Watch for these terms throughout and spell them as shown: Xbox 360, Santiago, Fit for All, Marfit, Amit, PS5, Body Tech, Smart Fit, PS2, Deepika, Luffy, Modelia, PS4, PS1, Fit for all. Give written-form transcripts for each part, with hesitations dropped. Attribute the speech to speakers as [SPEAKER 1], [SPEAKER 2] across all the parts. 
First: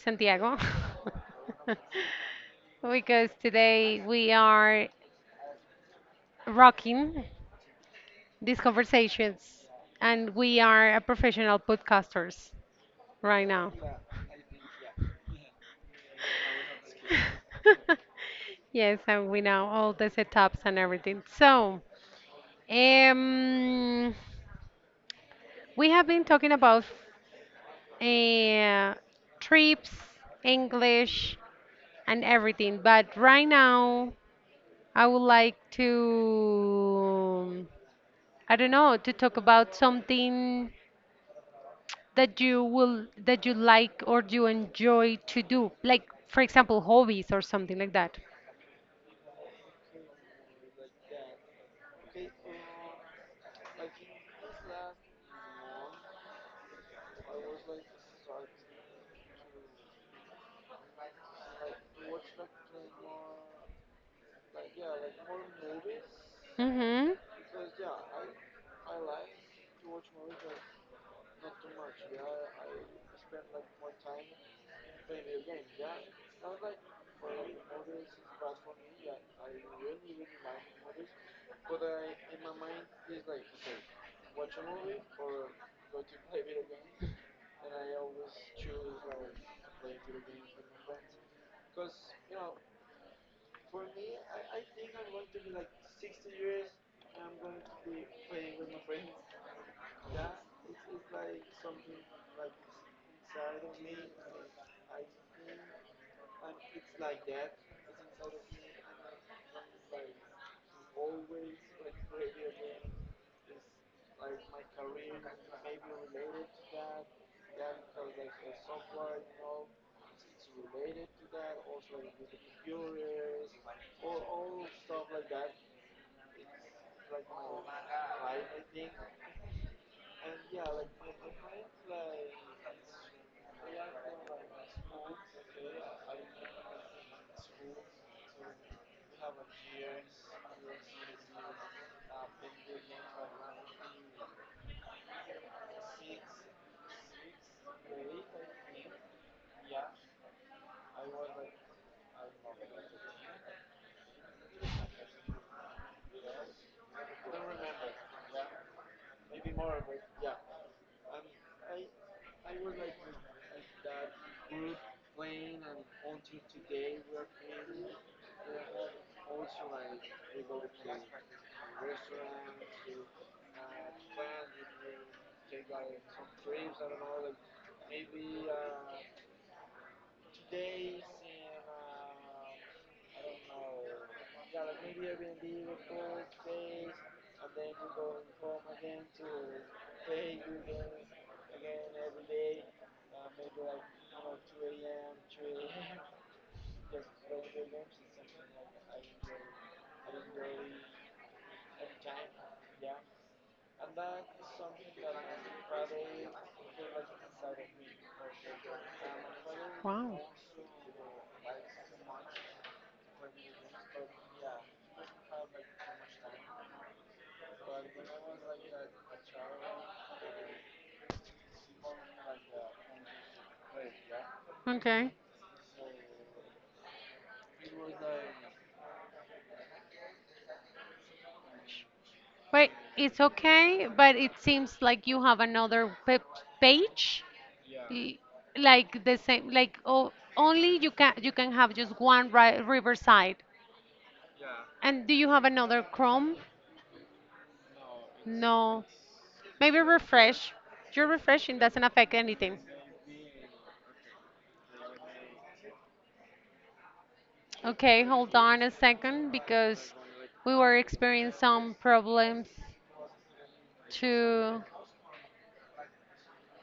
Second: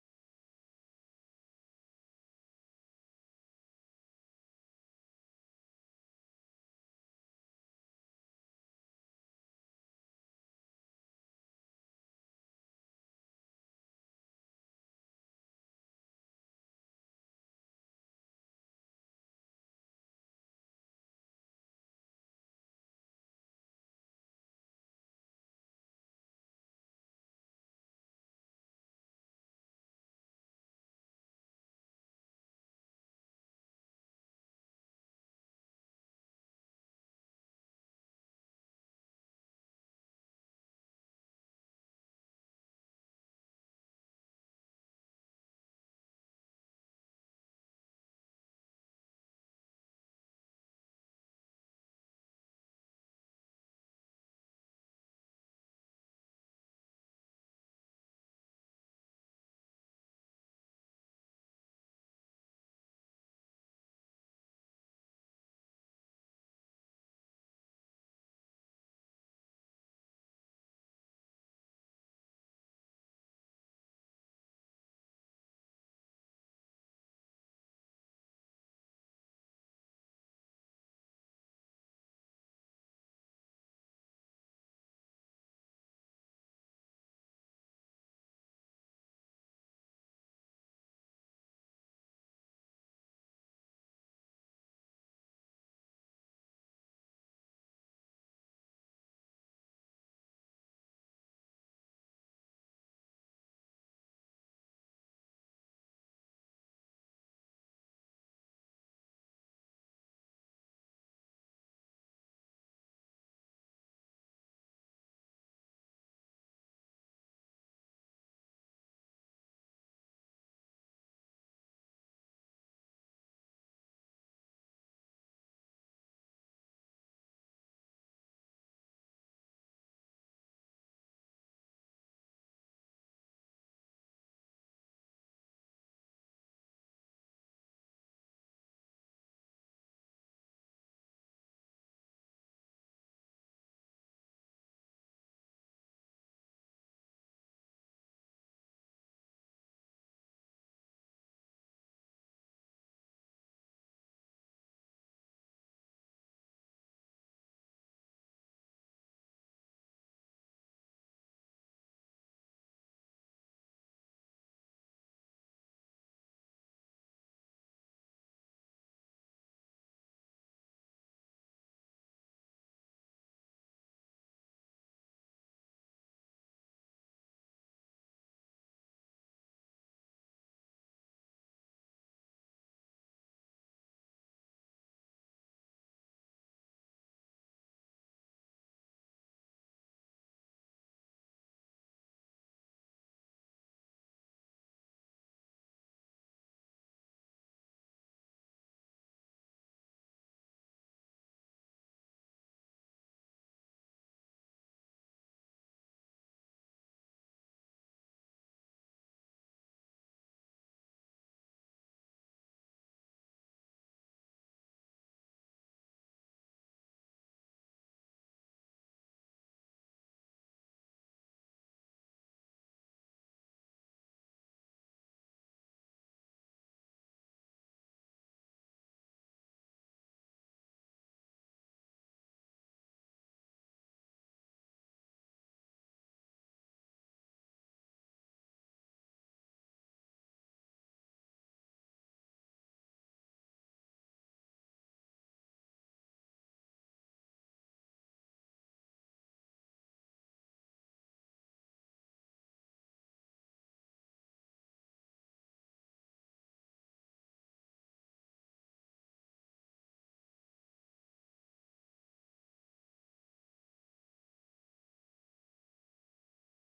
[SPEAKER 1] Santiago. Because today we are rocking these conversations, and we are a professional podcasters right now. Yes, and we know all the setups and everything. So, um, we have been talking about uh, trips, English, and everything. But right now, I would like to, I don't know, to talk about something that you like or you enjoy to do, like for example, hobbies or something like that. Mm-hmm. Wow. Okay. But it's okay, but it seems like you have another pe page Y- like the same, like, oh, only you can have just one riverside. And do you have another Chrome? No. Maybe refresh. Your refreshing doesn't affect anything. Okay, hold on a second because we were experiencing some problems too.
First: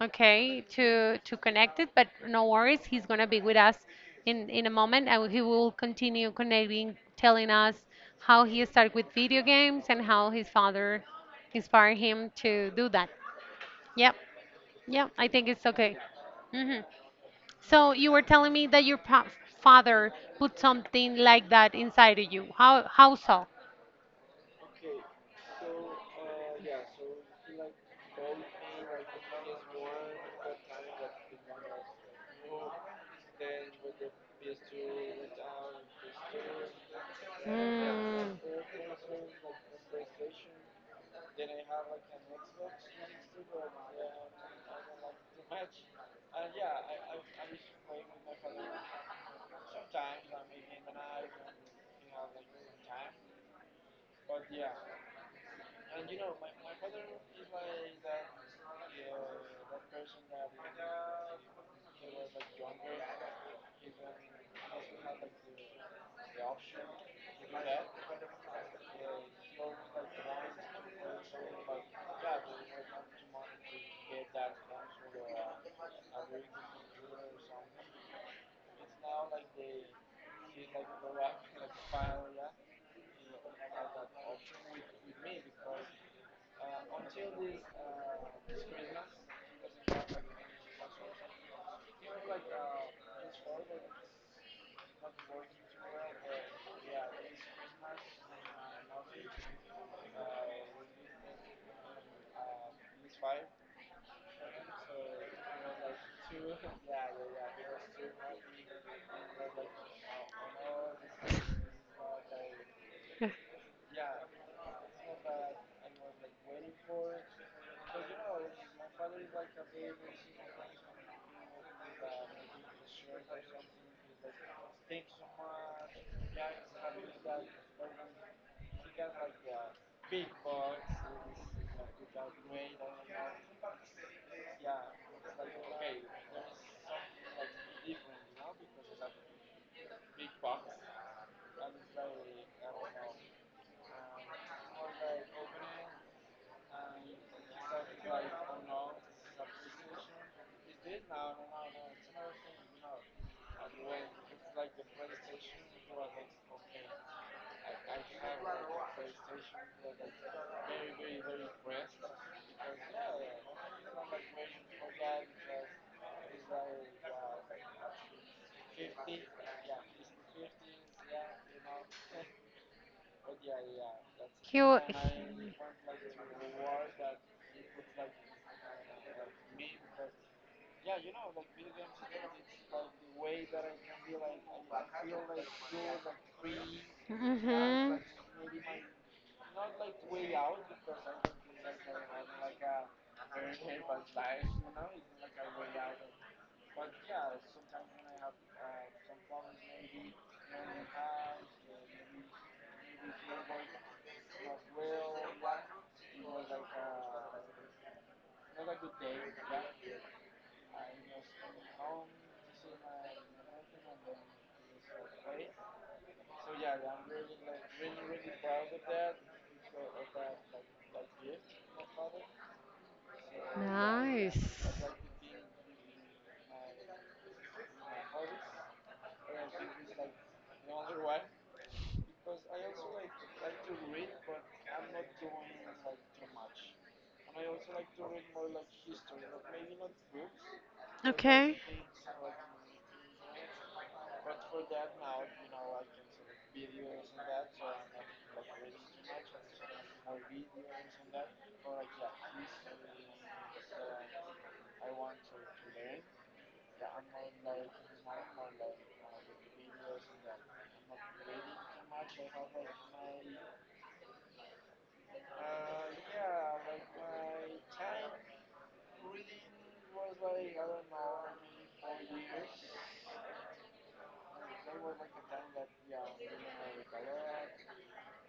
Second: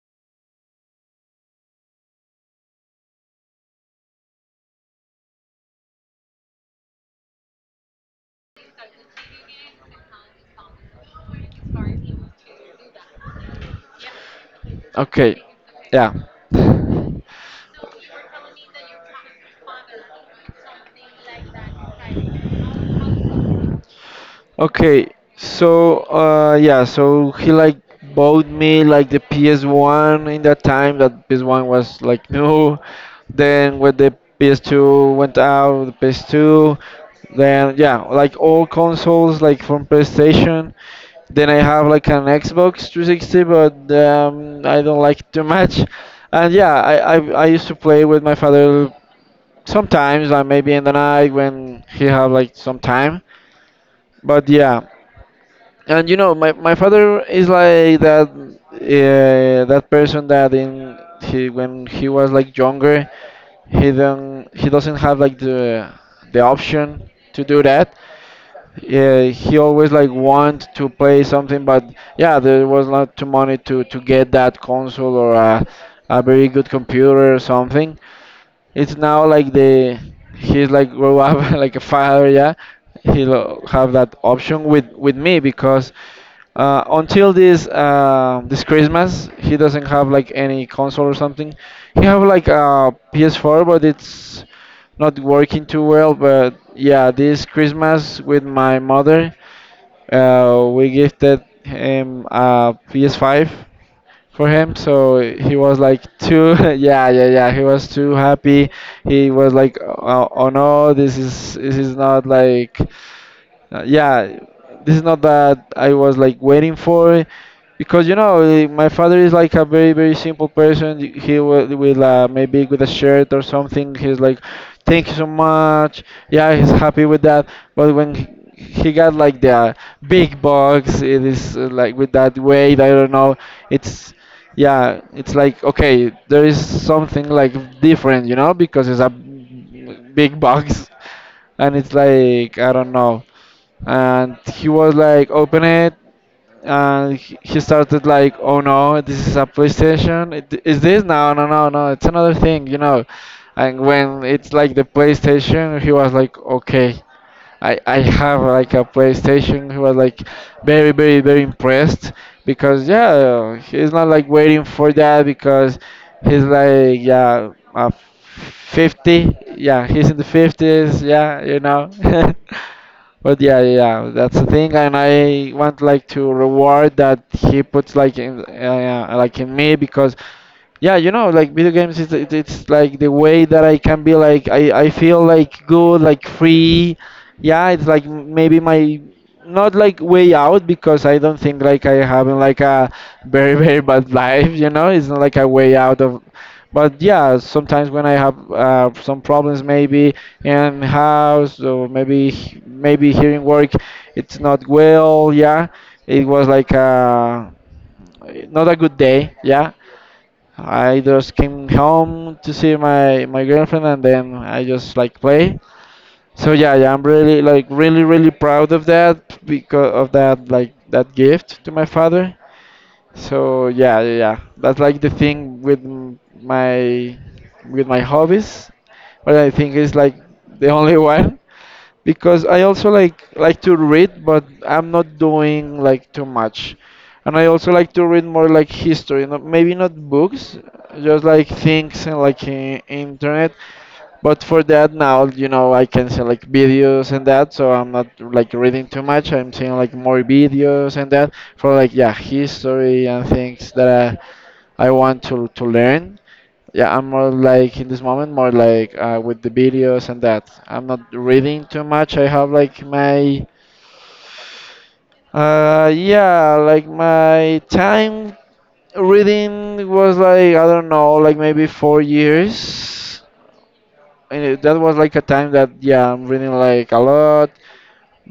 [SPEAKER 1] Okay, to connect it. But no worries, he's going to be with us in a moment, and he will continue connecting, telling us how he started with video games and how his father inspired him to do that. Yep. Yep, I
[SPEAKER 2] Okay,
[SPEAKER 1] think it's okay.
[SPEAKER 2] yeah.
[SPEAKER 1] hmm so you were telling me that your father put something like that inside of you. How so?
[SPEAKER 2] Okay, so yeah, so he like bought me like the PS1 in that time that PS1 was like new. Then when the PS2 went out, the PS2, then yeah, like
[SPEAKER 1] Mm.
[SPEAKER 2] all consoles like from PlayStation, then I have like an Xbox 360, but I don't like it too much. And yeah, I used to play with my father sometimes, like maybe in the night when he have like some time. But yeah, and you know, my father is like that that person that in he when he was like younger, he doesn't have like the option to do that, yeah, he always like want to play something, but yeah, there was not too money to get that console or a very good computer or something. It's now like the he's like grow up like a father, yeah. He'll have that option with me because until this Christmas he doesn't have like any console or something. He have like a PS4, but it's not working too well. But yeah, this Christmas with my mother, we gifted him a PS5 for him. So he was like too, yeah, yeah, yeah. He was too happy. He was like, oh, oh no, this is not like uh, yeah, this is not that I was like waiting for it because my father is like a very very simple person. He will with maybe with a shirt or something. He's like, thank you so much. Yeah, he's happy with that. But when he got like the big box, it is like with that weight. I don't know. It's yeah, it's like okay, there is something like different, you know, because it's a big box and it's like I don't know and he was like open it and he started like, oh no, this is a PlayStation. Is this? No, no, no, no, it's another thing, you know. And when it's like the PlayStation he was like, okay, I have like a PlayStation. He was like very very very impressed because yeah, he's not like waiting for that because he's like yeah, uh, 50, yeah, he's in the 50s, yeah, you know. But yeah, yeah, yeah. That's the
[SPEAKER 1] He,
[SPEAKER 2] thing,
[SPEAKER 1] wa- he-
[SPEAKER 2] and I want like to reward that he puts like in me because yeah, you know, like video games is it's like the way that I can be like I feel like good, like free. Yeah, it's
[SPEAKER 1] Mhm.
[SPEAKER 2] like maybe my, not like way out, because I don't think like I having like a very very bad life, you know? It's not like a way out of, but yeah, sometimes when I have some problems maybe in house or maybe maybe here in work, it's not well, yeah. It was like not a good day, yeah. I just came home to see my girlfriend, and then I just like play. So yeah, yeah, I'm really like really really proud of that because of that like that gift to my father. So yeah, yeah,
[SPEAKER 1] Nice.
[SPEAKER 2] yeah. That's like the thing with m- my with my hobbies. But I think it's like the only one because I also like to read, but I'm not doing like too much. And I also like to read more like history, not, maybe not books, just like
[SPEAKER 1] Okay.
[SPEAKER 2] things and like internet. But for that now, you know, I can see like videos and that, so I'm not like reading too much. I'm seeing like more videos and that for like yeah history and things that I want to learn. Yeah, I'm more like in this moment, more like with the videos and that. I'm not reading too much. I have like my time reading was like, I don't know, like maybe 4 years. And that was like a time that, yeah, I'm reading like a lot.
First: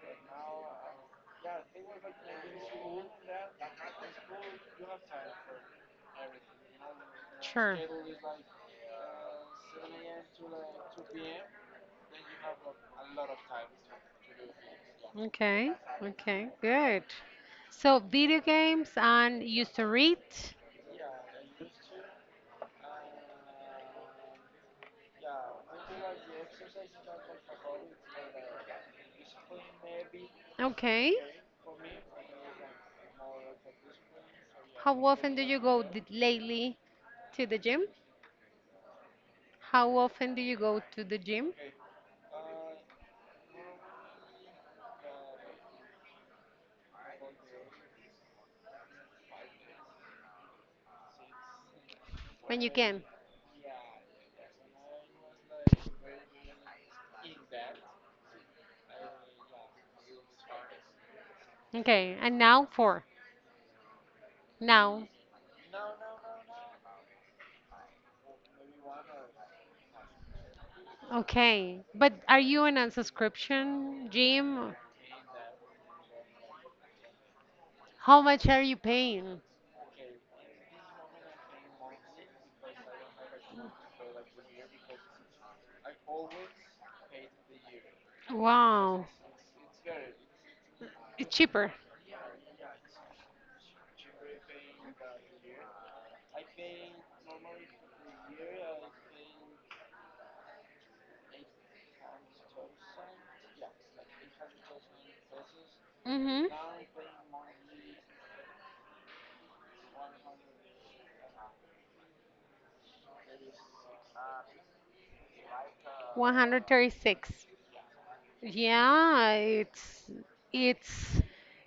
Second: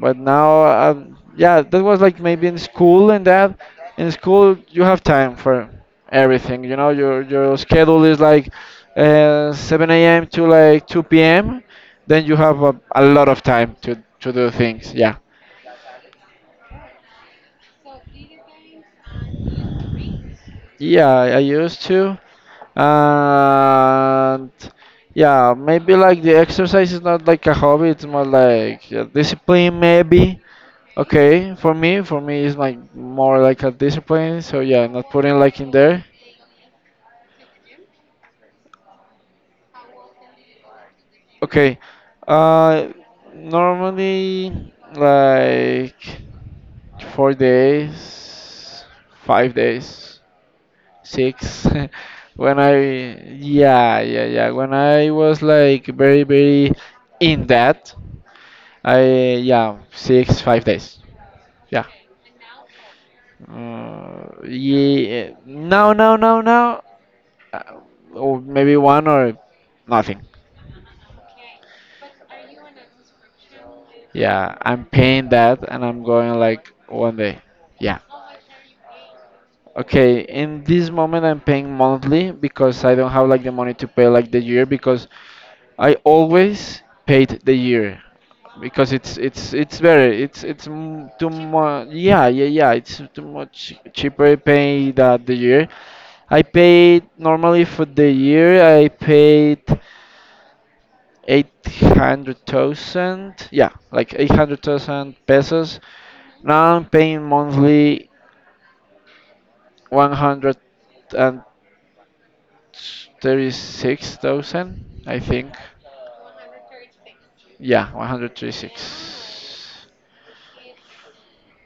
[SPEAKER 2] But now, yeah, that was like maybe in school and that. In school, you have time for everything. You know, your
[SPEAKER 1] Sure.
[SPEAKER 2] schedule is like 7 a.m. to like 2 p.m. Then you have a lot of time to do things. Yeah,
[SPEAKER 1] Okay, okay, good. So, video games and you used to read.
[SPEAKER 2] yeah, I used to, and yeah, maybe like the exercise is not like a hobby. It's more like discipline, maybe.
[SPEAKER 1] Okay.
[SPEAKER 2] Okay, for me it's like more like a discipline. So yeah,
[SPEAKER 1] How
[SPEAKER 2] not
[SPEAKER 1] often
[SPEAKER 2] putting
[SPEAKER 1] do you
[SPEAKER 2] like in
[SPEAKER 1] go
[SPEAKER 2] there.
[SPEAKER 1] lately to the gym? How often do you go to the gym?
[SPEAKER 2] Okay, uh, normally like 4 days, 5 days, six. When
[SPEAKER 1] When you can.
[SPEAKER 2] I yeah, yeah, yeah, when I was like very very in that, I yeah, six, five days. Yeah.
[SPEAKER 1] Okay, and now four. Now.
[SPEAKER 2] Yeah. Now, uh, or maybe one or nothing.
[SPEAKER 1] Okay. But are you in a subscription
[SPEAKER 2] Yeah,
[SPEAKER 1] gym?
[SPEAKER 2] I'm paying that and I'm going like one day. Yeah.
[SPEAKER 1] How much are you paying?
[SPEAKER 2] Okay, in this moment I'm paying monthly because I don't have like the money to pay like the year because I always paid the year because
[SPEAKER 1] Wow.
[SPEAKER 2] it's better. It's too
[SPEAKER 1] It's cheaper.
[SPEAKER 2] much. Yeah, yeah, yeah. It's too much cheaper pay that the year. I paid normally for the year. I paid 800,000, yeah, like 800,000 pesos.
[SPEAKER 1] Mm-hmm.
[SPEAKER 2] Now I'm paying monthly 136,000, I think.
[SPEAKER 1] 136.
[SPEAKER 2] Yeah,
[SPEAKER 1] Yeah,
[SPEAKER 2] 136.
[SPEAKER 1] it's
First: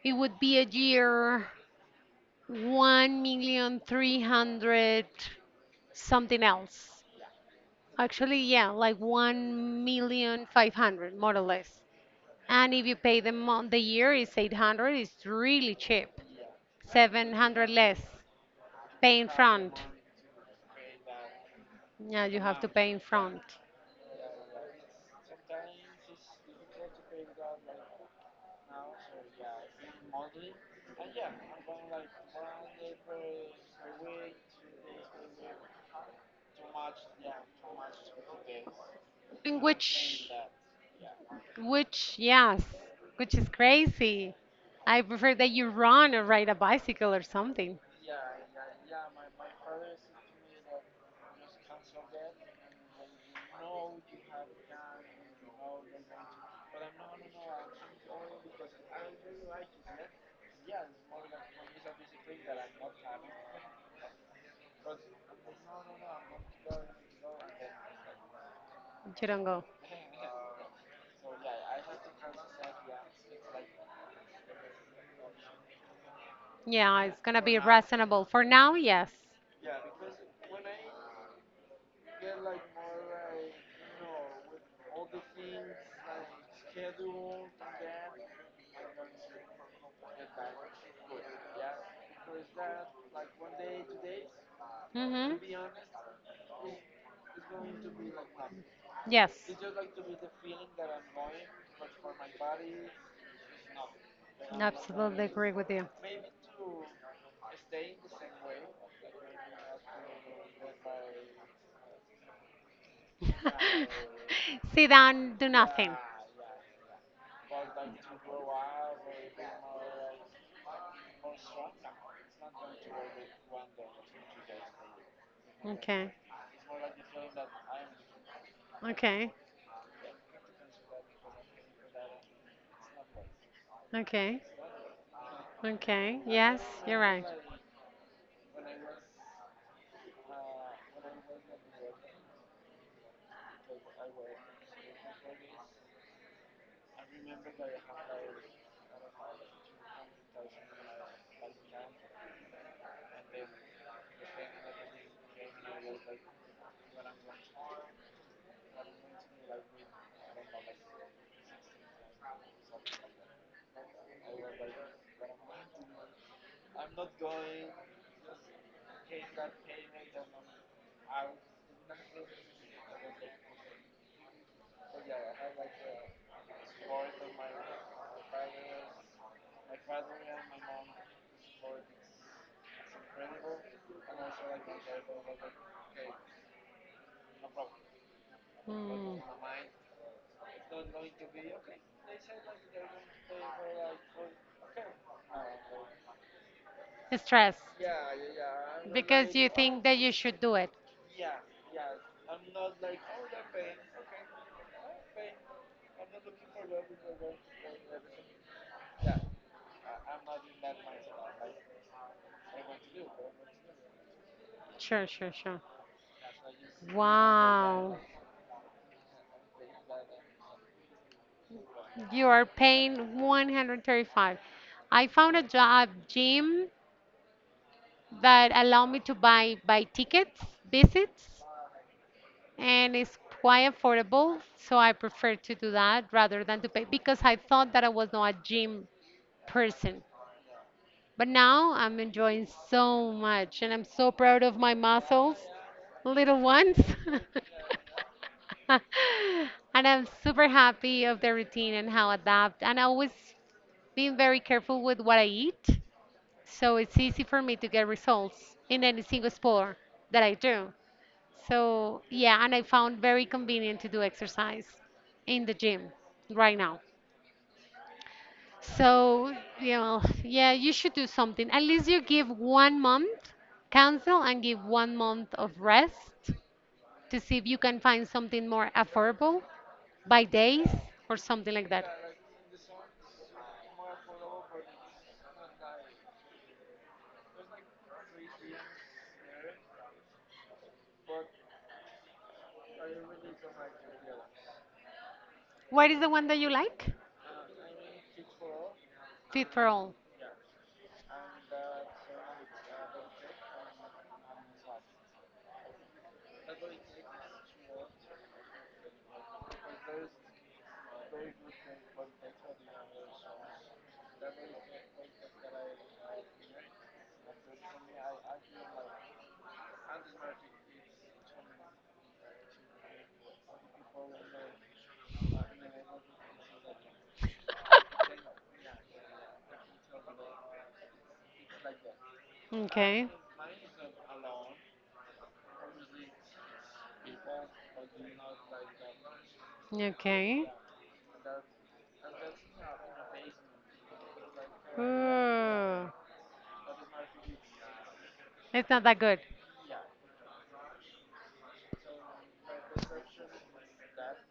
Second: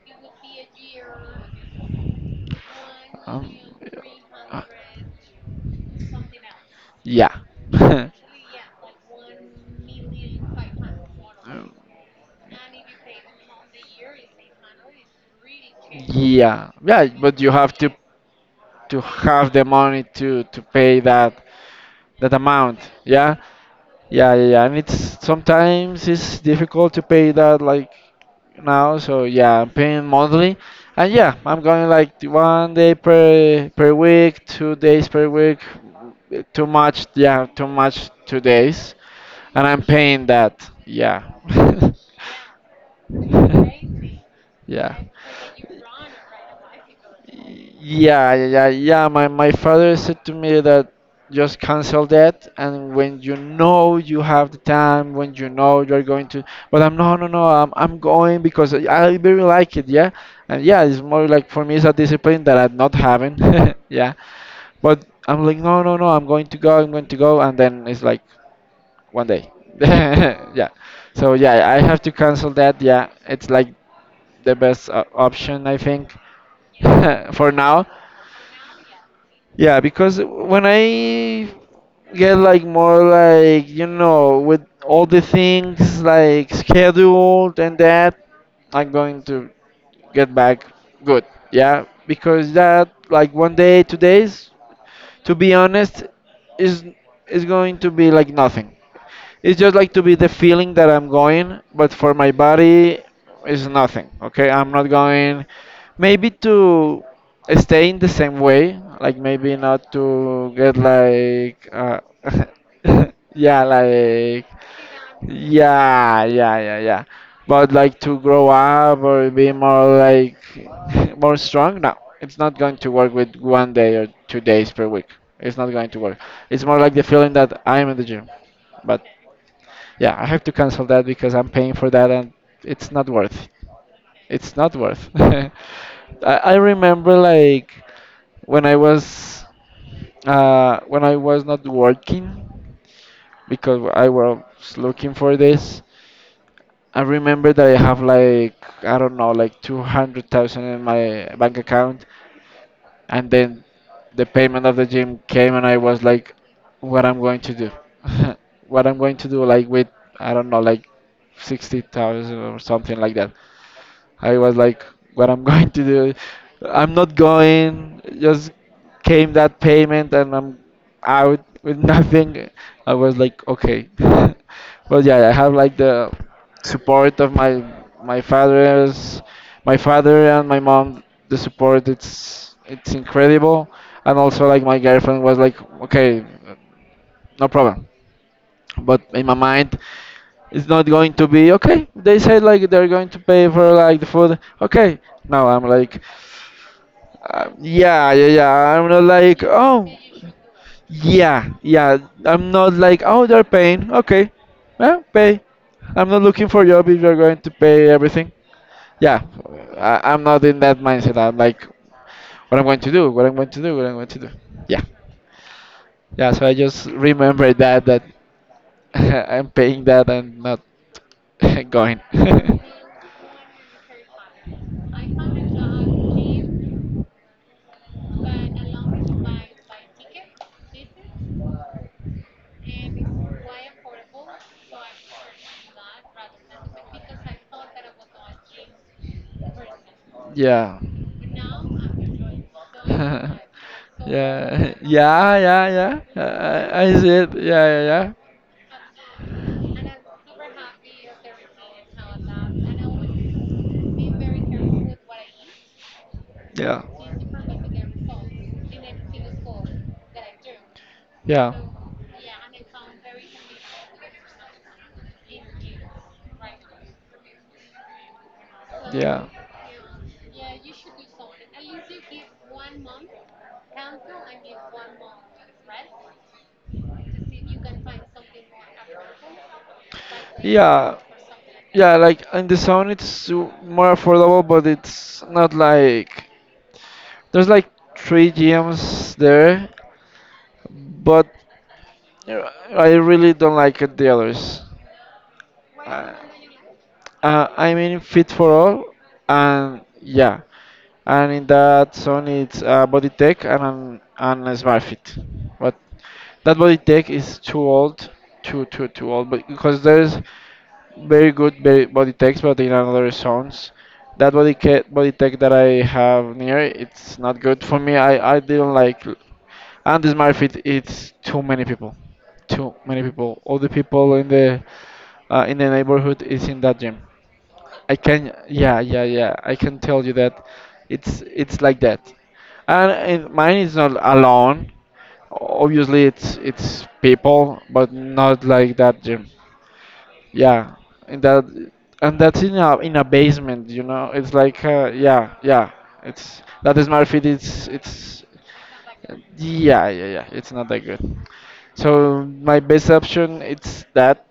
[SPEAKER 1] it would be a year, one
[SPEAKER 2] Um,
[SPEAKER 1] million three
[SPEAKER 2] uh,
[SPEAKER 1] hundred something else.
[SPEAKER 2] yeah.
[SPEAKER 1] Actually, yeah, like 1,000,500 more or less. And if you pay the month, the year is 800. It's really cheap.
[SPEAKER 2] Yeah, yeah,
[SPEAKER 1] Seven
[SPEAKER 2] but you
[SPEAKER 1] hundred
[SPEAKER 2] have to
[SPEAKER 1] less.
[SPEAKER 2] to
[SPEAKER 1] Pay in
[SPEAKER 2] have the
[SPEAKER 1] front.
[SPEAKER 2] money to pay that
[SPEAKER 1] Yeah,
[SPEAKER 2] that
[SPEAKER 1] you have to
[SPEAKER 2] amount,
[SPEAKER 1] pay in
[SPEAKER 2] yeah,
[SPEAKER 1] front.
[SPEAKER 2] yeah, yeah, yeah. And it's sometimes it's difficult to pay that like now, so yeah, I'm paying monthly and yeah, I'm going like one day per week, 2 days per week, too much, yeah, too much, 2 days,
[SPEAKER 1] In
[SPEAKER 2] and I'm paying
[SPEAKER 1] which?
[SPEAKER 2] that, yeah.
[SPEAKER 1] Which, yes, which is crazy.
[SPEAKER 2] Yeah.
[SPEAKER 1] I prefer that you run or ride a bicycle or something.
[SPEAKER 2] Yeah, yeah, yeah. My father said to me that just cancel that, and when you know you have the time, when you know you're going to. But I'm no, no, no. I'm going because I really like it. Yeah, and yeah, it's more like for me it's a discipline that I'm not having. Yeah, but I'm like no, no, no. I'm going to go. I'm going to go, and then it's like
[SPEAKER 1] You
[SPEAKER 2] one
[SPEAKER 1] don't
[SPEAKER 2] day.
[SPEAKER 1] go.
[SPEAKER 2] Yeah. So yeah, I have to cancel that. Yeah, it's like the best option I think.
[SPEAKER 1] Yeah, it's gonna
[SPEAKER 2] For
[SPEAKER 1] be
[SPEAKER 2] now.
[SPEAKER 1] reasonable. For now, yes.
[SPEAKER 2] Yeah, because when I get like more like you know with all the things like scheduled and that, I'm going to get back good. Yeah, because that like one day, 2 days, to
[SPEAKER 1] Mm-hmm.
[SPEAKER 2] be honest, is is going to be like nothing.
[SPEAKER 1] Yes.
[SPEAKER 2] It's just like to be the feeling that I'm going, but for my body, it's nothing. Okay, I'm not
[SPEAKER 1] Absolutely
[SPEAKER 2] going.
[SPEAKER 1] agree with you.
[SPEAKER 2] Maybe to stay in the same way, like maybe not to get like, yeah, like,
[SPEAKER 1] Sit down, do nothing.
[SPEAKER 2] yeah, yeah, yeah, yeah. But like to grow up or be more like more strong. No, it's not going to work with one day or 2 days per week. It's not going to
[SPEAKER 1] Okay,
[SPEAKER 2] work. It's more like the feeling that I'm in the gym, but
[SPEAKER 1] okay,
[SPEAKER 2] yeah, I have to cancel that because I'm paying for that and it's not worth.
[SPEAKER 1] okay,
[SPEAKER 2] It's not worth. I,
[SPEAKER 1] okay.
[SPEAKER 2] I
[SPEAKER 1] Yes, you're
[SPEAKER 2] remember
[SPEAKER 1] right.
[SPEAKER 2] like when I was when I was not working because I was looking for this. I remember that I have like I don't know like 200,000 in my bank account and then the payment of the gym came and I was like what I'm going to do. What I'm going to do like with I don't know like 60,000 or something like that. I was like, what I'm going to do? I'm not going. Just came that payment and I'm out with nothing. I was like, okay. But yeah, I have like the support of my father's my father and my mom. The support it's incredible. And also like my girlfriend was like, okay, no problem. But
[SPEAKER 1] Mm.
[SPEAKER 2] in my mind, it's not going to be okay. They said like they're going to pay for like the food. Okay, now I'm like,
[SPEAKER 1] Stress.
[SPEAKER 2] yeah, yeah, yeah. I'm not
[SPEAKER 1] Because
[SPEAKER 2] like,
[SPEAKER 1] you think
[SPEAKER 2] oh,
[SPEAKER 1] that you should do it.
[SPEAKER 2] yeah, yeah. I'm not like, oh, they're paying. Okay, well, pay. I'm not looking for job if you're going to pay everything. Yeah, I'm not in that mindset. I'm like, what I'm going to do, what I'm going to do, what I'm going to do. Yeah,
[SPEAKER 1] Sure, sure, sure.
[SPEAKER 2] yeah. So I just remember that
[SPEAKER 1] Wow.
[SPEAKER 2] I'm paying that and not going.
[SPEAKER 1] You are paying 135. I found a job gym that allow me to buy tickets, visits, and it's quite affordable. So I prefer to do that rather than to pay because I thought that I was not a gym person.
[SPEAKER 2] Yeah.
[SPEAKER 1] But now I'm enjoying so
[SPEAKER 2] Yeah,
[SPEAKER 1] much and I'm so proud of
[SPEAKER 2] yeah,
[SPEAKER 1] my muscles,
[SPEAKER 2] yeah, yeah. I,
[SPEAKER 1] little ones.
[SPEAKER 2] I I see it. Yeah, yeah,
[SPEAKER 1] And I'm super happy of the routine and how I adapt. And I always being very careful with what I eat. So
[SPEAKER 2] yeah.
[SPEAKER 1] it's easy for me to get results in any single sport that I do.
[SPEAKER 2] Yeah.
[SPEAKER 1] So, yeah, and I found very convenient to do exercise in the gym right now.
[SPEAKER 2] Yeah.
[SPEAKER 1] So, yeah, you should do something. At least you give one month,
[SPEAKER 2] Yeah.
[SPEAKER 1] cancel and give one month of rest to see if you can find something more affordable by days
[SPEAKER 2] Yeah,
[SPEAKER 1] or something like that.
[SPEAKER 2] yeah, like in the zone it's more affordable, but it's not like there's like three gyms there, but uh, I really don't like it, the others.
[SPEAKER 1] What is the
[SPEAKER 2] Uh,
[SPEAKER 1] one that you like?
[SPEAKER 2] I mean, Fit for All,
[SPEAKER 1] Fit for
[SPEAKER 2] and
[SPEAKER 1] All.
[SPEAKER 2] yeah, and in that zone it's Body Tech and and a Smart Fit, but that Body Tech is too old, too old, but because there's very good body techs, but in another zones. That body tech that I have near, it's not good for me. I didn't like, and this Marfit, it's too many people, too many people. All the people in the neighborhood is in that gym. Yeah, yeah, yeah. I can tell you that, it's like that, and
[SPEAKER 1] Okay,
[SPEAKER 2] mine is not alone. Obviously, it's people, but not like that gym.
[SPEAKER 1] okay.
[SPEAKER 2] Yeah, and that's in a basement. It's like yeah, yeah.
[SPEAKER 1] Ooh,
[SPEAKER 2] It's that is my fit. It's
[SPEAKER 1] it's not that good.
[SPEAKER 2] Yeah, yeah, yeah. It's not that good. So my best option it's that,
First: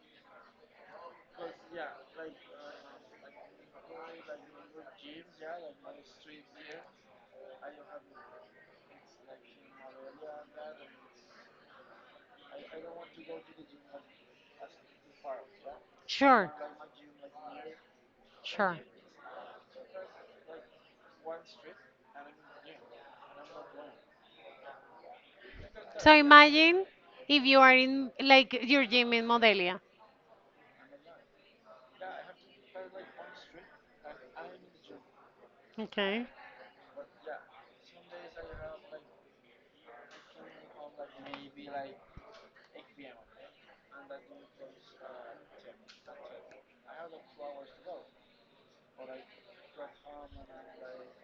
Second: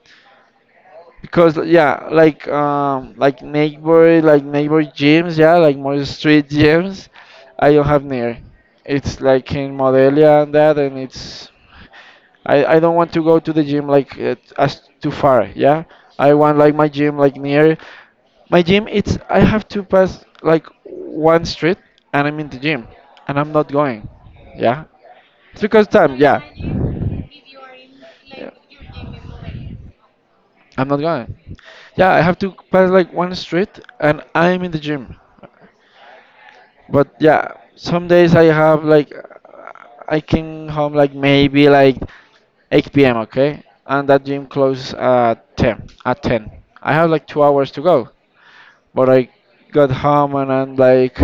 [SPEAKER 2] because yeah, like neighbor gyms, yeah, like more street gyms. I don't have near. It's like in Modelia and that, and it's I don't want to go to the gym like as too far, yeah. I
[SPEAKER 1] Sure,
[SPEAKER 2] want like my gym like near. My
[SPEAKER 1] sure.
[SPEAKER 2] gym, it's I have to pass like one street, and I'm in the gym, and I'm not going. Yeah. It's because
[SPEAKER 1] So
[SPEAKER 2] time, yeah.
[SPEAKER 1] imagine if you are in like
[SPEAKER 2] Yeah.
[SPEAKER 1] your gym in Modelia.
[SPEAKER 2] I'm not going. Yeah, I have to pass like one street, and I'm in the gym.
[SPEAKER 1] Okay.
[SPEAKER 2] But yeah, some days I came home like maybe like 8 p.m. Okay, and that gym closes at 10. At 10, I have like 2 hours to go. But I got home and I'm like,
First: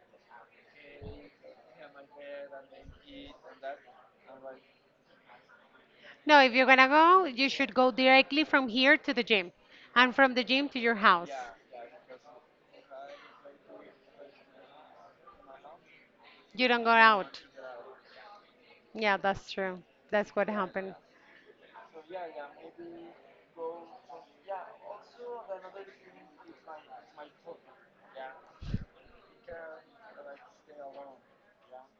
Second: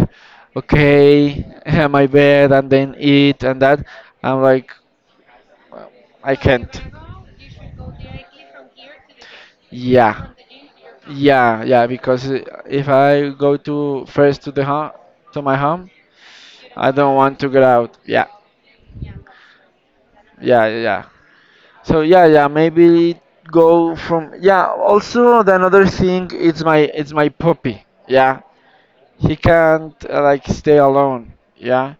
[SPEAKER 2] okay, my bed, and then eat and that. I'm like, I
[SPEAKER 1] No, if you're
[SPEAKER 2] can't.
[SPEAKER 1] gonna go, you should go directly from here to the gym and
[SPEAKER 2] Yeah.
[SPEAKER 1] from the gym to your house.
[SPEAKER 2] Yeah, yeah, because if I go to first to my home,
[SPEAKER 1] You don't go
[SPEAKER 2] I don't
[SPEAKER 1] out.
[SPEAKER 2] want to get out. Yeah,
[SPEAKER 1] Yeah, that's true. That's what
[SPEAKER 2] yeah, yeah.
[SPEAKER 1] happened.
[SPEAKER 2] Yeah. So yeah, yeah, maybe go from yeah. Also, the another thing, it's my puppy. Yeah, he can't like stay alone, yeah,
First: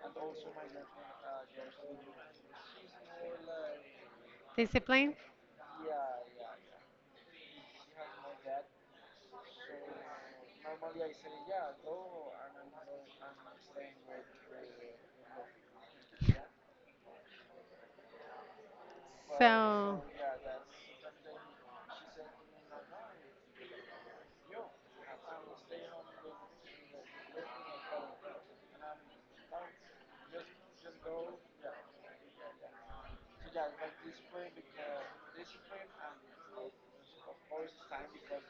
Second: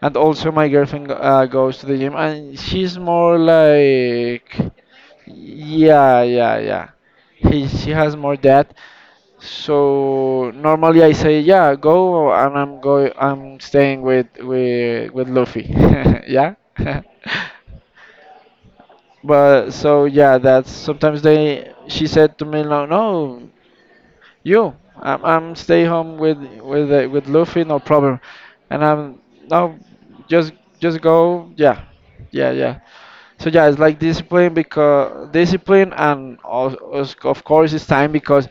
[SPEAKER 2] and also my girlfriend goes to the gym, and she's more like
[SPEAKER 1] Discipline.
[SPEAKER 2] yeah, yeah, yeah. She has more that. So normally I say yeah, go, and I'm going, I'm staying with Luffy. Yeah. But
[SPEAKER 1] So,
[SPEAKER 2] so yeah, that's sometimes they she said to me no, no. You, I'm stay home with with Luffy, no problem. And I'm no, just just go. Yeah, yeah, yeah. So yeah, it's like discipline because discipline, and of course it's time, because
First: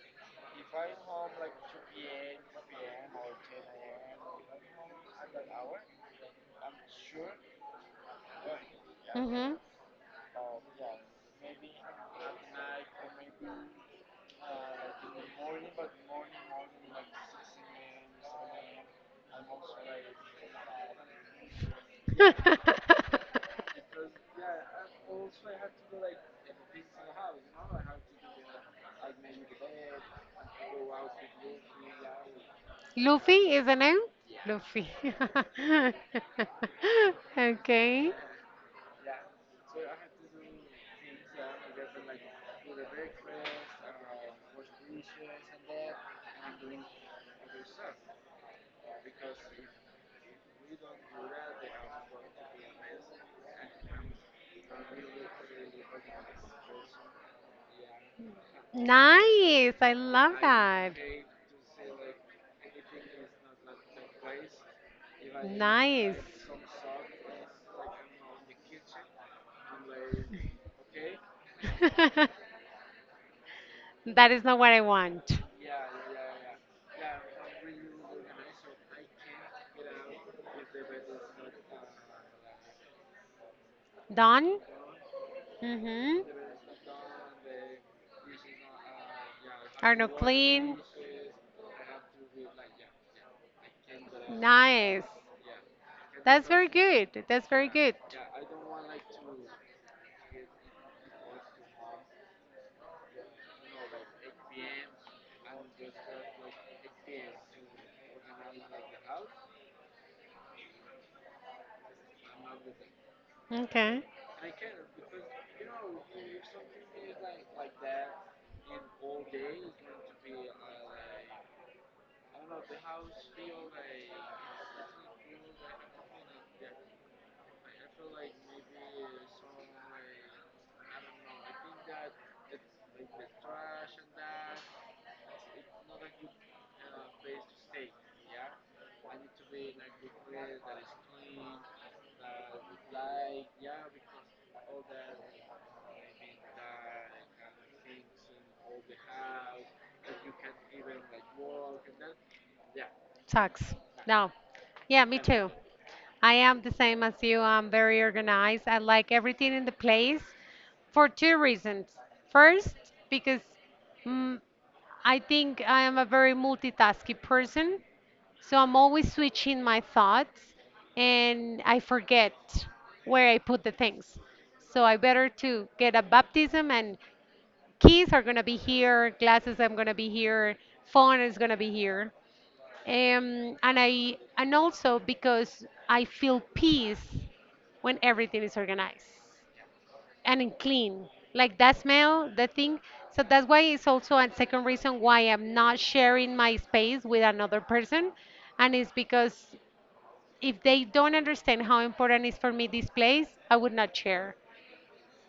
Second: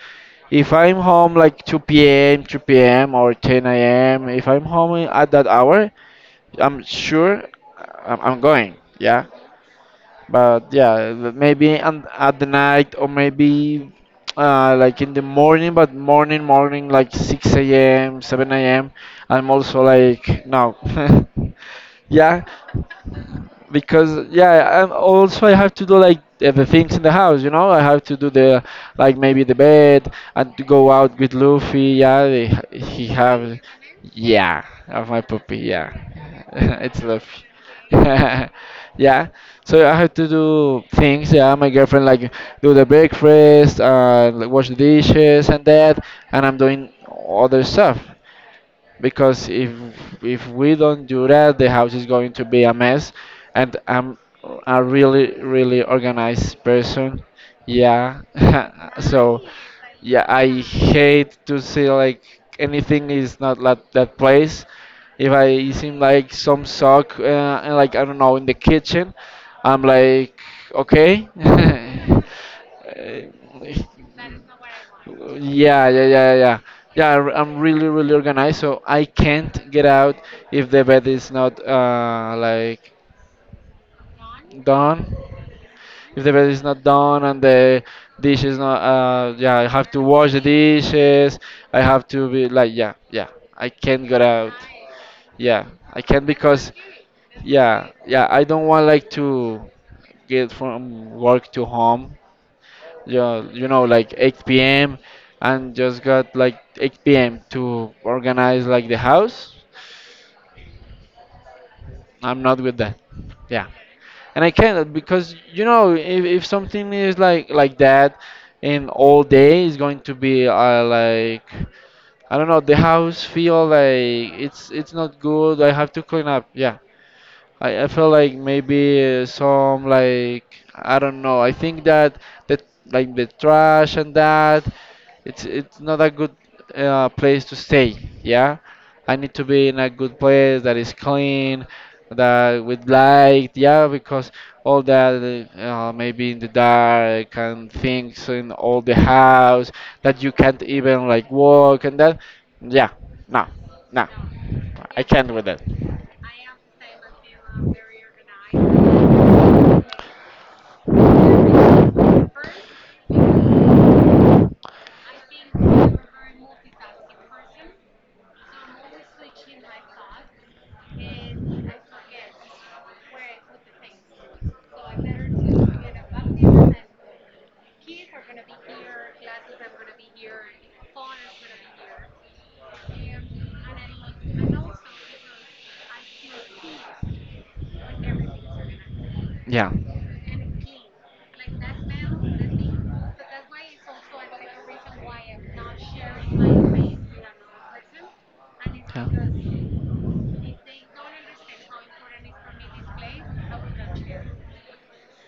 [SPEAKER 2] if I'm home like 2 p.m., 3 p.m. or 10 a.m. If I'm home at that hour, I'm sure I'm going. Yeah,
[SPEAKER 1] mhm.
[SPEAKER 2] but yeah, maybe at the night, or maybe like in the morning, but morning, morning, like 6 a.m., 7 a.m. I'm also like, no. Yeah, because yeah, and also I have to do like the things in the house. I have to do the like maybe the bed and to go out with Luffy, yeah. He
[SPEAKER 1] Luffy
[SPEAKER 2] have.
[SPEAKER 1] is the name?
[SPEAKER 2] Yeah,
[SPEAKER 1] Luffy.
[SPEAKER 2] of my puppy, yeah. It's Luffy.
[SPEAKER 1] Okay.
[SPEAKER 2] Yeah. So I have to do things, yeah. My girlfriend, like, do the breakfast, like, wash the dishes and that, and I'm doing other stuff, because if we don't do that, the house is going to be a mess. And I'm a really, really organized person. Yeah. So
[SPEAKER 1] Nice. I
[SPEAKER 2] yeah,
[SPEAKER 1] love
[SPEAKER 2] I
[SPEAKER 1] that.
[SPEAKER 2] hate to see like anything is not like that place. If I see
[SPEAKER 1] Nice.
[SPEAKER 2] like some sock and like I don't know, in the kitchen, I'm like, okay.
[SPEAKER 1] That is not what I want.
[SPEAKER 2] Yeah, yeah, yeah, yeah. Yeah, I am really, really organized, so I can't get out if the bed is not like
[SPEAKER 1] Done?
[SPEAKER 2] done, if the
[SPEAKER 1] Mm-hmm.
[SPEAKER 2] bed is not done, and the dish is not yeah, I have
[SPEAKER 1] Are
[SPEAKER 2] to
[SPEAKER 1] not
[SPEAKER 2] wash the
[SPEAKER 1] clean?
[SPEAKER 2] dishes. I have to be like, yeah, yeah, I can't get out.
[SPEAKER 1] Nice.
[SPEAKER 2] Yeah, I can't,
[SPEAKER 1] That's very
[SPEAKER 2] because
[SPEAKER 1] good. That's very
[SPEAKER 2] yeah,
[SPEAKER 1] good.
[SPEAKER 2] yeah, I don't want like to get from work to home, yeah, like 8 p.m., and just got like 8 p.m. to organize like the house, I'm not with that. Yeah,
[SPEAKER 1] Okay.
[SPEAKER 2] and I cannot because you know if, something is like that, and all day is going to be like, I don't know, the house feel like it's not good, I have to clean up, yeah. I feel like maybe some like, I don't know, I think that that like the trash and that, it's not a good place to stay. Yeah, I need to be in a good place that is clean, that with light. Yeah, because all that maybe in the dark, and things in all the house that you can't even like walk and that. Yeah, no,
[SPEAKER 1] Sucks.
[SPEAKER 2] no,
[SPEAKER 1] No.
[SPEAKER 2] I
[SPEAKER 1] Yeah, me
[SPEAKER 2] can't with
[SPEAKER 1] too.
[SPEAKER 2] that.
[SPEAKER 1] I am the same as you. I'm very organized. I like everything in the place for two reasons. First, because mm, I think I am a very multitasking person, so I'm always switching my thoughts and I forget where I put the things. So I better to get a baptism and keys are going to be here, glasses I'm going to be here, phone is going to be here, and I and also because I feel peace when everything is organized
[SPEAKER 2] Yeah. Yeah.
[SPEAKER 1] and in clean. Like that smell, the thing. So that's why it's also a second reason why I'm not sharing my space with another person, and it's because if they don't understand how important is for me this place, I would not share.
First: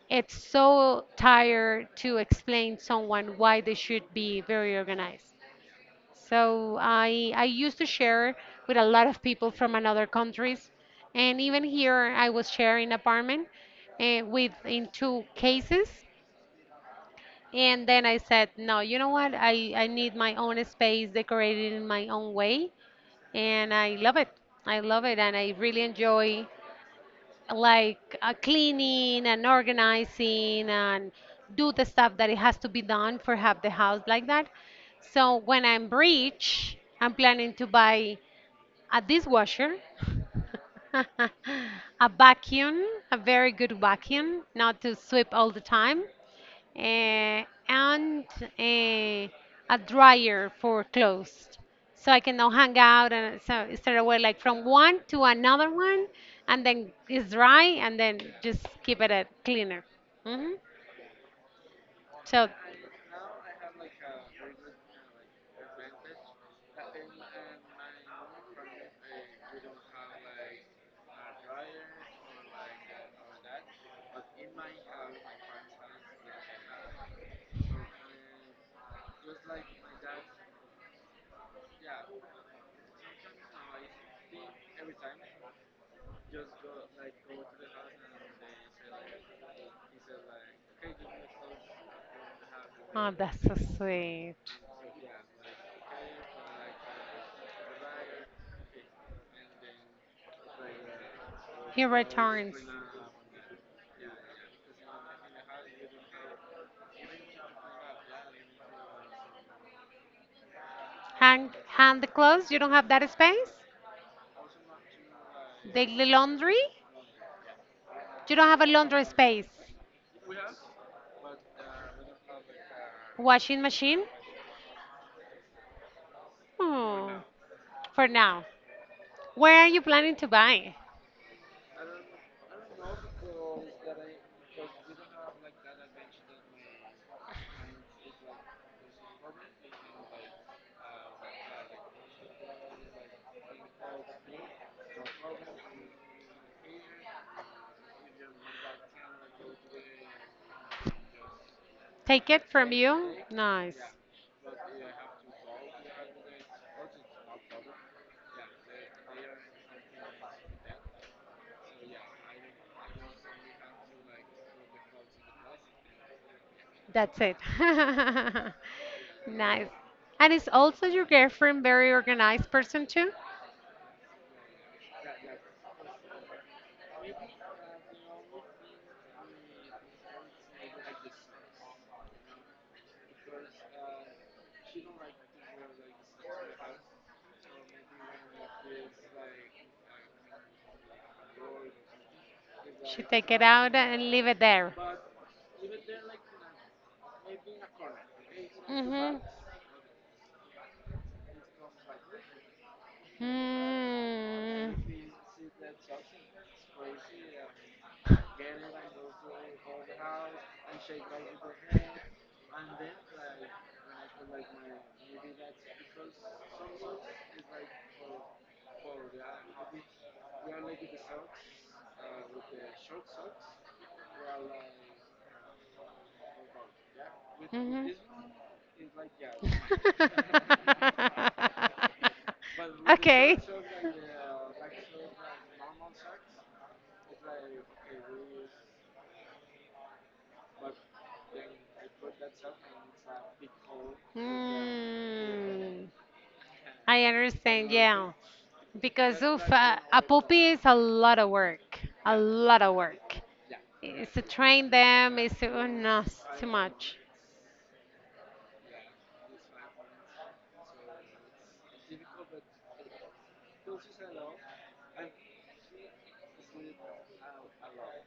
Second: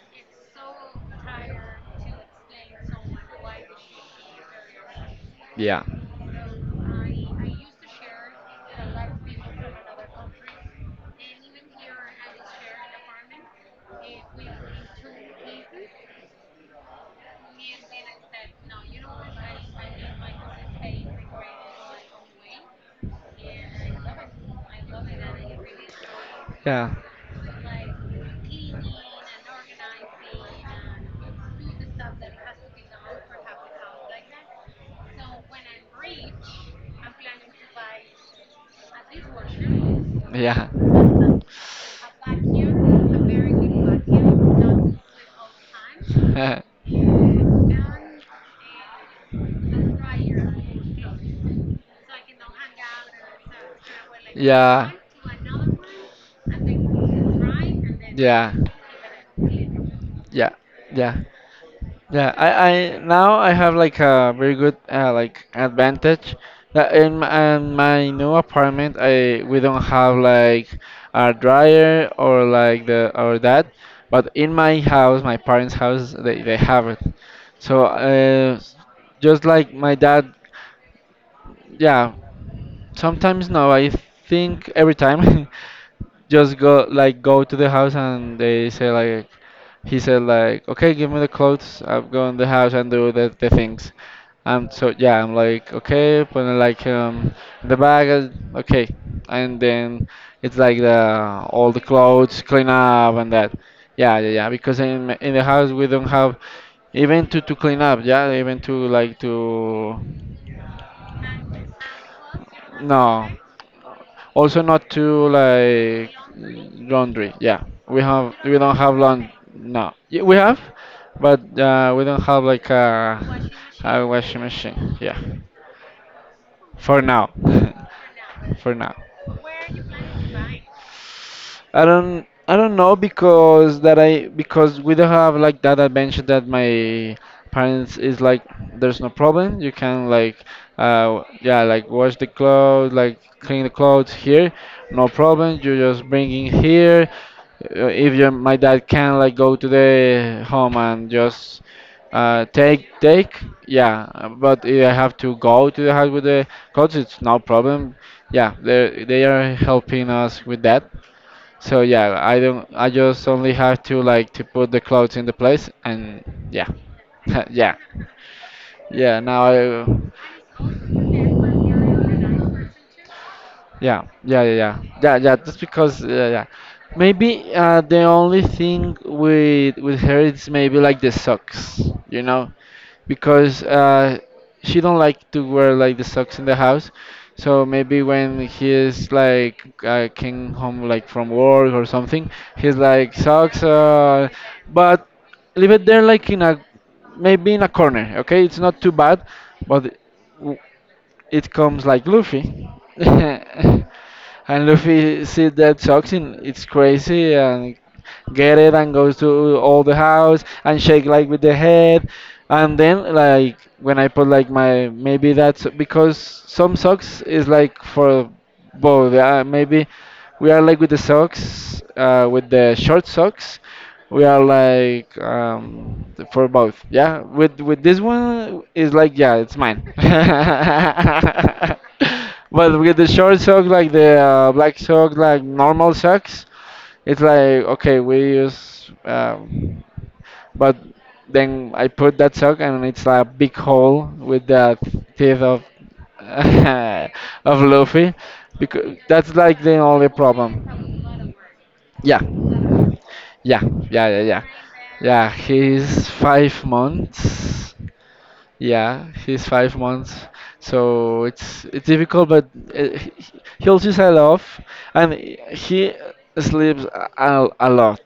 [SPEAKER 1] It's so tired to explain someone why they should be very organized.
[SPEAKER 2] Yeah. So
[SPEAKER 1] So I used to share with a lot of people from another countries, and even here I was sharing apartment with in two cases. And then I said, no, you know what? I need my own space decorated in my own way, and I love it. I love it, and I really enjoy
[SPEAKER 2] yeah.
[SPEAKER 1] like cleaning and organizing and do the stuff that it has to be done for have the house like that. So when I'm rich, I'm planning to buy a dishwasher,
[SPEAKER 2] Yeah.
[SPEAKER 1] a vacuum, a very good vacuum, not to sweep all the time,
[SPEAKER 2] yeah.
[SPEAKER 1] uh, and a, a dryer for clothes. So I can now hang out and so instead of wear like from one to another one, and then it's dry, and then
[SPEAKER 2] yeah.
[SPEAKER 1] just keep it at cleaner.
[SPEAKER 2] Yeah.
[SPEAKER 1] Hmm.
[SPEAKER 2] Yeah. Yeah,
[SPEAKER 1] So,
[SPEAKER 2] I now I have like a very good like advantage that in my new apartment, I we don't have like a dryer or like the or that, but in my house, my parents' house, they have it. So just like my dad, yeah, sometimes no, I think every time just go like go to the house, and they say like he said like, okay, give me the clothes. I'm going to the house and
[SPEAKER 1] oh,
[SPEAKER 2] do the,
[SPEAKER 1] that's
[SPEAKER 2] the
[SPEAKER 1] so
[SPEAKER 2] things.
[SPEAKER 1] sweet.
[SPEAKER 2] So yeah, I'm like, okay, putting like the bag, okay, and then it's like the all the
[SPEAKER 1] He
[SPEAKER 2] clothes
[SPEAKER 1] returns.
[SPEAKER 2] clean up and that. Yeah, yeah, yeah. Because in the house we don't have even to clean up. Yeah, even to like to.
[SPEAKER 1] Hang the clothes. You don't have that
[SPEAKER 2] No,
[SPEAKER 1] space.
[SPEAKER 2] also not too
[SPEAKER 1] The
[SPEAKER 2] like
[SPEAKER 1] laundry.
[SPEAKER 2] laundry. Yeah,
[SPEAKER 1] You don't
[SPEAKER 2] we
[SPEAKER 1] have a
[SPEAKER 2] don't have
[SPEAKER 1] laundry
[SPEAKER 2] laundry.
[SPEAKER 1] space.
[SPEAKER 2] No, yeah, we have, but we don't have like a
[SPEAKER 1] Washing machine.
[SPEAKER 2] a washing machine. Yeah, for
[SPEAKER 1] Hmm.
[SPEAKER 2] now,
[SPEAKER 1] For now,
[SPEAKER 2] for now.
[SPEAKER 1] where are you planning to buy?
[SPEAKER 2] I don't know, because that I because we don't have like that adventure that my parents is like, there's no problem, you can like yeah, like wash the clothes, like clean the clothes here, no problem, you just bring in here. If your my dad can like go to the home and just
[SPEAKER 1] Take
[SPEAKER 2] uh
[SPEAKER 1] it from
[SPEAKER 2] take
[SPEAKER 1] you?
[SPEAKER 2] take
[SPEAKER 1] Nice.
[SPEAKER 2] yeah, but if I have to go to the house with the clothes, it's no problem. Yeah, they are helping us with that. So yeah, I don't. I just only have to like to put the clothes in the place, and yeah.
[SPEAKER 1] That's it.
[SPEAKER 2] Yeah, yeah. Now
[SPEAKER 1] Nice.
[SPEAKER 2] I,
[SPEAKER 1] And is also your girlfriend very organized person too?
[SPEAKER 2] yeah, yeah, yeah, yeah, yeah, yeah. Just because, yeah, yeah. Maybe the only thing with her is maybe like the socks, you know, because she don't like to wear like the socks in the house. So maybe when he is like came home like from work or something, he's
[SPEAKER 1] She
[SPEAKER 2] like
[SPEAKER 1] take it
[SPEAKER 2] socks,
[SPEAKER 1] out and leave it there.
[SPEAKER 2] but leave it there like in a, maybe in a corner. Okay, it's not too
[SPEAKER 1] Mm-hmm.
[SPEAKER 2] bad, but it comes like Luffy. And Luffy sees that toxin, it's crazy, and get it, and goes to all the house, and shake like with the head. And then like when I put like my, maybe that's because some socks is like for both. Maybe we are like with the socks,
[SPEAKER 1] Mm.
[SPEAKER 2] with the short socks, we are like for both, yeah, with with
[SPEAKER 1] Mhm.
[SPEAKER 2] this one is like, yeah, it's mine. But with the
[SPEAKER 1] Okay.
[SPEAKER 2] short sock, like the black sock, like normal socks, it's like okay we use, but then I put that sock and it's like a big hole with the teeth of
[SPEAKER 1] Mm, I
[SPEAKER 2] of
[SPEAKER 1] understand, yeah.
[SPEAKER 2] Luffy, because
[SPEAKER 1] Because
[SPEAKER 2] that's
[SPEAKER 1] oof,
[SPEAKER 2] like the
[SPEAKER 1] a
[SPEAKER 2] only
[SPEAKER 1] puppy is a lot of
[SPEAKER 2] problem.
[SPEAKER 1] work, a
[SPEAKER 2] Yeah,
[SPEAKER 1] lot of work.
[SPEAKER 2] yeah, yeah,
[SPEAKER 1] It's
[SPEAKER 2] yeah,
[SPEAKER 1] to
[SPEAKER 2] yeah,
[SPEAKER 1] train them,
[SPEAKER 2] yeah.
[SPEAKER 1] it's to, oh, no,
[SPEAKER 2] he's
[SPEAKER 1] it's too
[SPEAKER 2] five
[SPEAKER 1] much.
[SPEAKER 2] months. Yeah, he's 5 months. So it's difficult, but uh, he- he'll just I love, and he sleeps a lot.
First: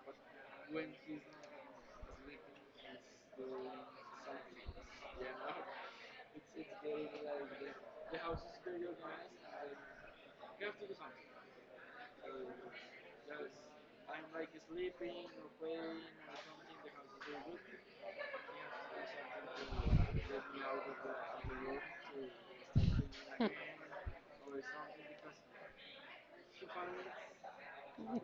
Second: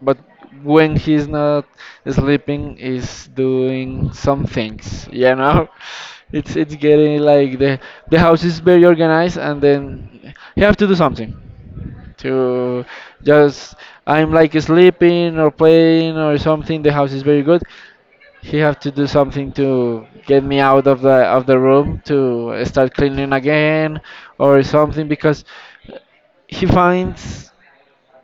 [SPEAKER 2] But when he's not sleeping, he's doing some things. It's getting like the house is very organized, and then you have to do something to just I'm like sleeping or playing or something. The house is very good. He have to do something to get me out of the room to start cleaning again or something, because he finds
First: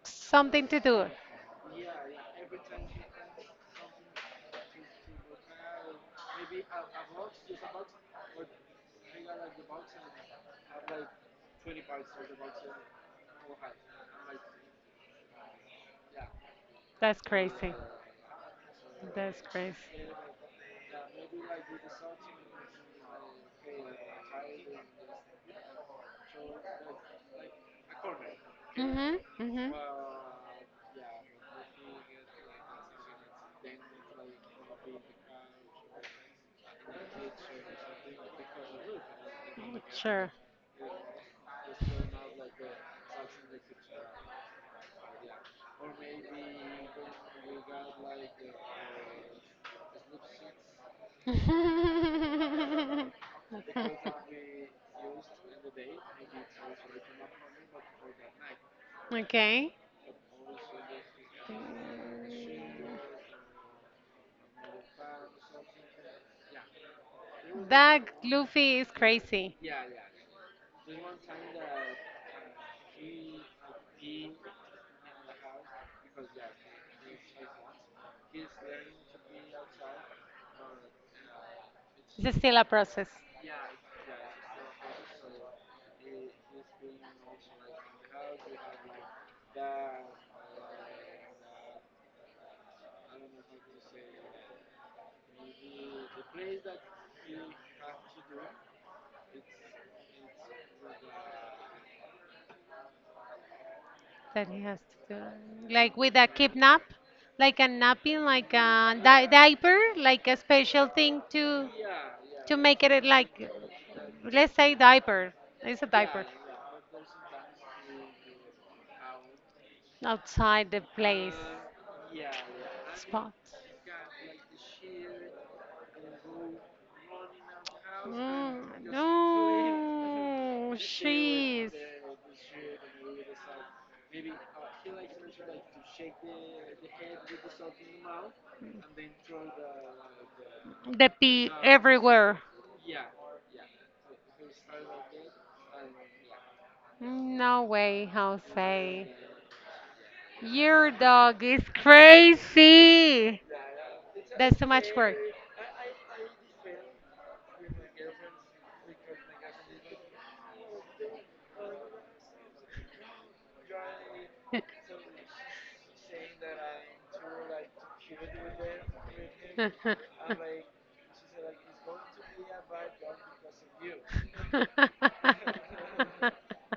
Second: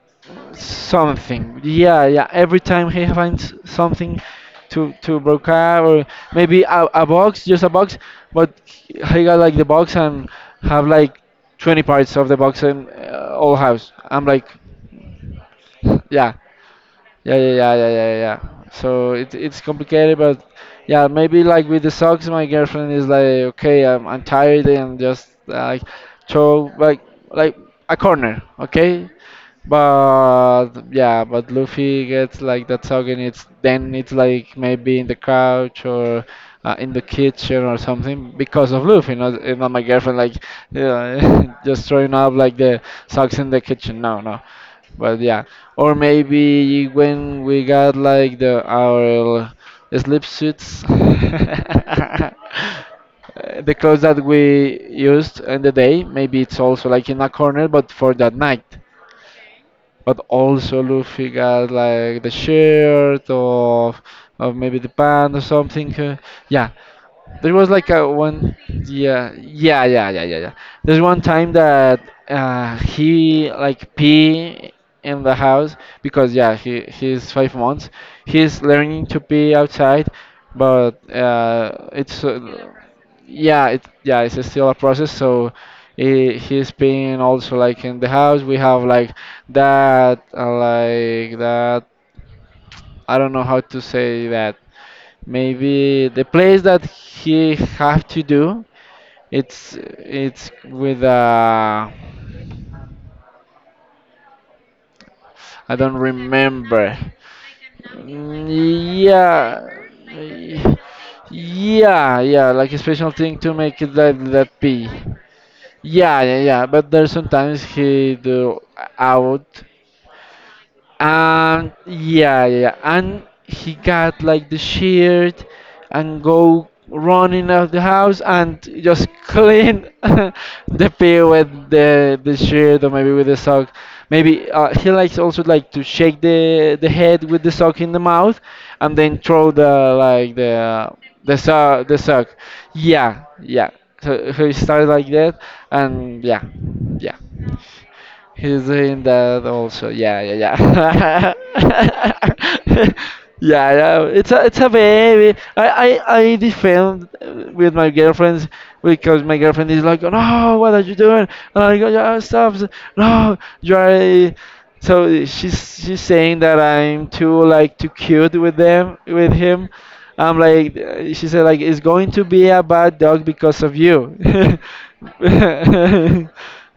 [SPEAKER 1] Something to do.
[SPEAKER 2] something. Yeah, yeah. Every time he finds something to broke up, or maybe a box, just a box, but he got like the box and have like 20 parts of the box in all house. I'm like, yeah.
[SPEAKER 1] That's
[SPEAKER 2] Yeah, yeah, yeah,
[SPEAKER 1] crazy.
[SPEAKER 2] yeah, yeah, yeah. So it,
[SPEAKER 1] That's
[SPEAKER 2] it's
[SPEAKER 1] crazy.
[SPEAKER 2] complicated, but yeah, maybe like with the socks, my girlfriend is like, okay, I'm tired, and just like throw like like a corner, okay?
[SPEAKER 1] Mhm. Mhm.
[SPEAKER 2] But yeah, but Luffy gets like that song, and it's like maybe in the couch or in the kitchen or something because of Luffy, not my girlfriend
[SPEAKER 1] Sure.
[SPEAKER 2] like, yeah, just throwing up like the socks in the kitchen. No, no. But yeah, or maybe when we got like the our sleep suits. The clothes that we used in the day maybe it's also like in a corner but for that night
[SPEAKER 1] Okay.
[SPEAKER 2] but also Luffy got like the shirt of maybe the band or something. Yeah, there was like
[SPEAKER 1] That
[SPEAKER 2] a one,
[SPEAKER 1] Luffy is
[SPEAKER 2] yeah,
[SPEAKER 1] crazy.
[SPEAKER 2] yeah, yeah, yeah, yeah, yeah. There's one time that he like pee in the house because yeah, he's 5 months. He's learning to pee outside, but it's
[SPEAKER 1] It's still a process.
[SPEAKER 2] yeah, it yeah, it's still a process. So he's peeing also like in the house. We have like like that. I don't know how to say that. Maybe the place that he have to do it's with
[SPEAKER 1] That he has to
[SPEAKER 2] I
[SPEAKER 1] do
[SPEAKER 2] don't
[SPEAKER 1] like with a kidnap,
[SPEAKER 2] remember.
[SPEAKER 1] like a napping, like
[SPEAKER 2] Mm,
[SPEAKER 1] a di-
[SPEAKER 2] yeah.
[SPEAKER 1] diaper like a special thing to
[SPEAKER 2] Yeah, yeah,
[SPEAKER 1] to
[SPEAKER 2] like a
[SPEAKER 1] make it
[SPEAKER 2] special thing
[SPEAKER 1] like,
[SPEAKER 2] to make it that
[SPEAKER 1] let's say,
[SPEAKER 2] be.
[SPEAKER 1] diaper. It's a
[SPEAKER 2] Yeah,
[SPEAKER 1] diaper
[SPEAKER 2] yeah, yeah. But there's sometimes he do out.
[SPEAKER 1] outside the place
[SPEAKER 2] And yeah, yeah, yeah, and
[SPEAKER 1] spot.
[SPEAKER 2] he got like the shirt and go running out the house and
[SPEAKER 1] Mm,
[SPEAKER 2] just clean
[SPEAKER 1] no,
[SPEAKER 2] the pee with
[SPEAKER 1] she's...
[SPEAKER 2] the shirt or maybe with the sock. Maybe he likes also like to shake the head with the sock in the mouth and then throw the like
[SPEAKER 1] The
[SPEAKER 2] the
[SPEAKER 1] pee
[SPEAKER 2] sock the sock.
[SPEAKER 1] everywhere.
[SPEAKER 2] Yeah, yeah. So he started like that, and yeah, yeah.
[SPEAKER 1] No way,
[SPEAKER 2] He's doing
[SPEAKER 1] Jose.
[SPEAKER 2] that also. Yeah,
[SPEAKER 1] Your
[SPEAKER 2] yeah,
[SPEAKER 1] dog is
[SPEAKER 2] yeah.
[SPEAKER 1] crazy.
[SPEAKER 2] Yeah, yeah, it's a
[SPEAKER 1] That's too much work.
[SPEAKER 2] baby. I defend with my girlfriends because my girlfriend is like, no, what are you doing? And I go, yeah, stop, no, you are. A-" So she's saying that I'm too like too cute with them with him. I'm like, she said, like, it's going to be a bad dog because of you.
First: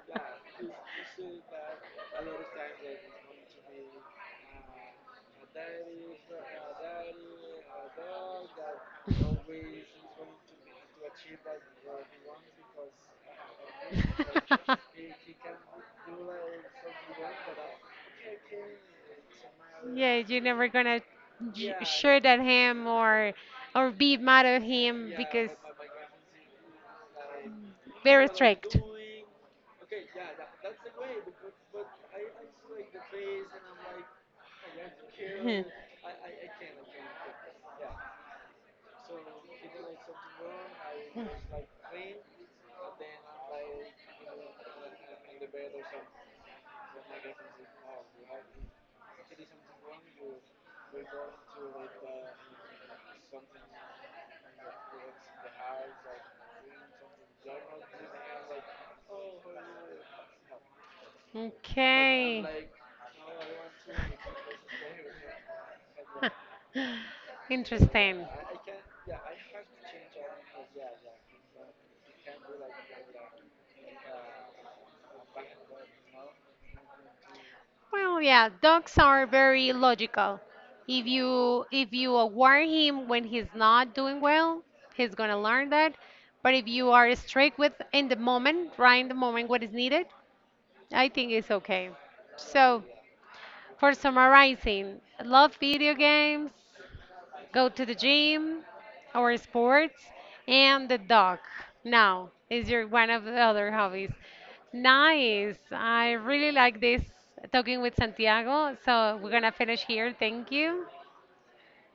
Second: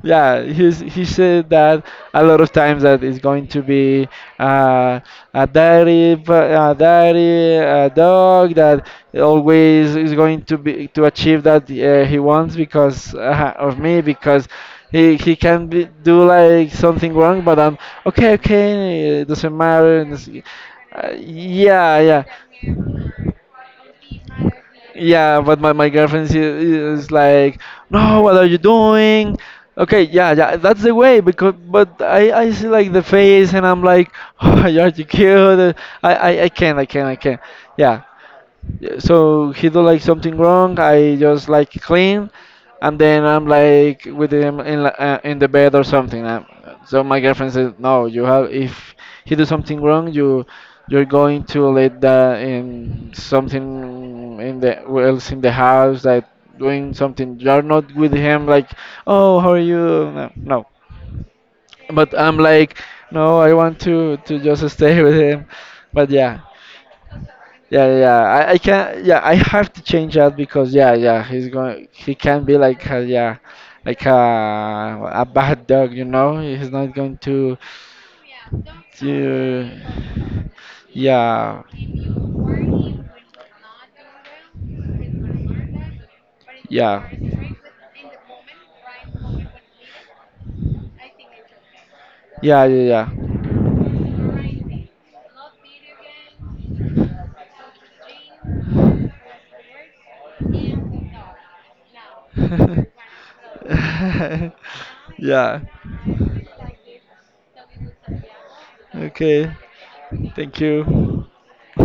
[SPEAKER 2] Yeah, he said that a lot of times that it's going to be uh, a a dirty dog that always is going to be to achieve that he wants because of me because. He can be, do like something wrong, but I'm okay, okay, it doesn't matter. And
[SPEAKER 1] Yeah,
[SPEAKER 2] it's-
[SPEAKER 1] you're never gonna
[SPEAKER 2] yeah, yeah.
[SPEAKER 1] shoot at him or be mad at him
[SPEAKER 2] Yeah,
[SPEAKER 1] because
[SPEAKER 2] but my girlfriend she is like, no,
[SPEAKER 1] very
[SPEAKER 2] what are you
[SPEAKER 1] strict.
[SPEAKER 2] doing? Okay, yeah, yeah, that's the way because but I see like the face and I'm like, oh, are you cute? I can't, I can't. Yeah, yeah. So he do like something wrong. I just like clean, and then I'm like with him in in the bed or something. So my girlfriend says, "No, you have if he do something wrong, you're going to let that in something in the else in the house that doing something. You're not with him like, oh, how are you? No, no." But I'm
[SPEAKER 1] Okay.
[SPEAKER 2] like, no, I want to just stay with him. But yeah, yeah, yeah, yeah.
[SPEAKER 1] Interesting.
[SPEAKER 2] I can. Yeah, I have to change that because yeah, yeah. He's going. He can be like a, yeah, like a bad dog. You know, he's not going to
[SPEAKER 1] Well, yeah, dogs are
[SPEAKER 2] to.
[SPEAKER 1] very logical. If
[SPEAKER 2] Yeah.
[SPEAKER 1] you aware him when he's not doing well, he's gonna learn that. But if you
[SPEAKER 2] Yeah.
[SPEAKER 1] are strict with in the moment, right in the moment what is needed, I think it's okay.
[SPEAKER 2] Yeah, yeah,
[SPEAKER 1] So,
[SPEAKER 2] yeah.
[SPEAKER 1] for summarizing, love video games, go to the gym, or sports, and the dog. Now is your one of the other hobbies. Nice.
[SPEAKER 2] Yeah.
[SPEAKER 1] I really like this talking with Santiago. So we're
[SPEAKER 2] Okay.
[SPEAKER 1] gonna finish here. Thank
[SPEAKER 2] Thank
[SPEAKER 1] you.
[SPEAKER 2] you.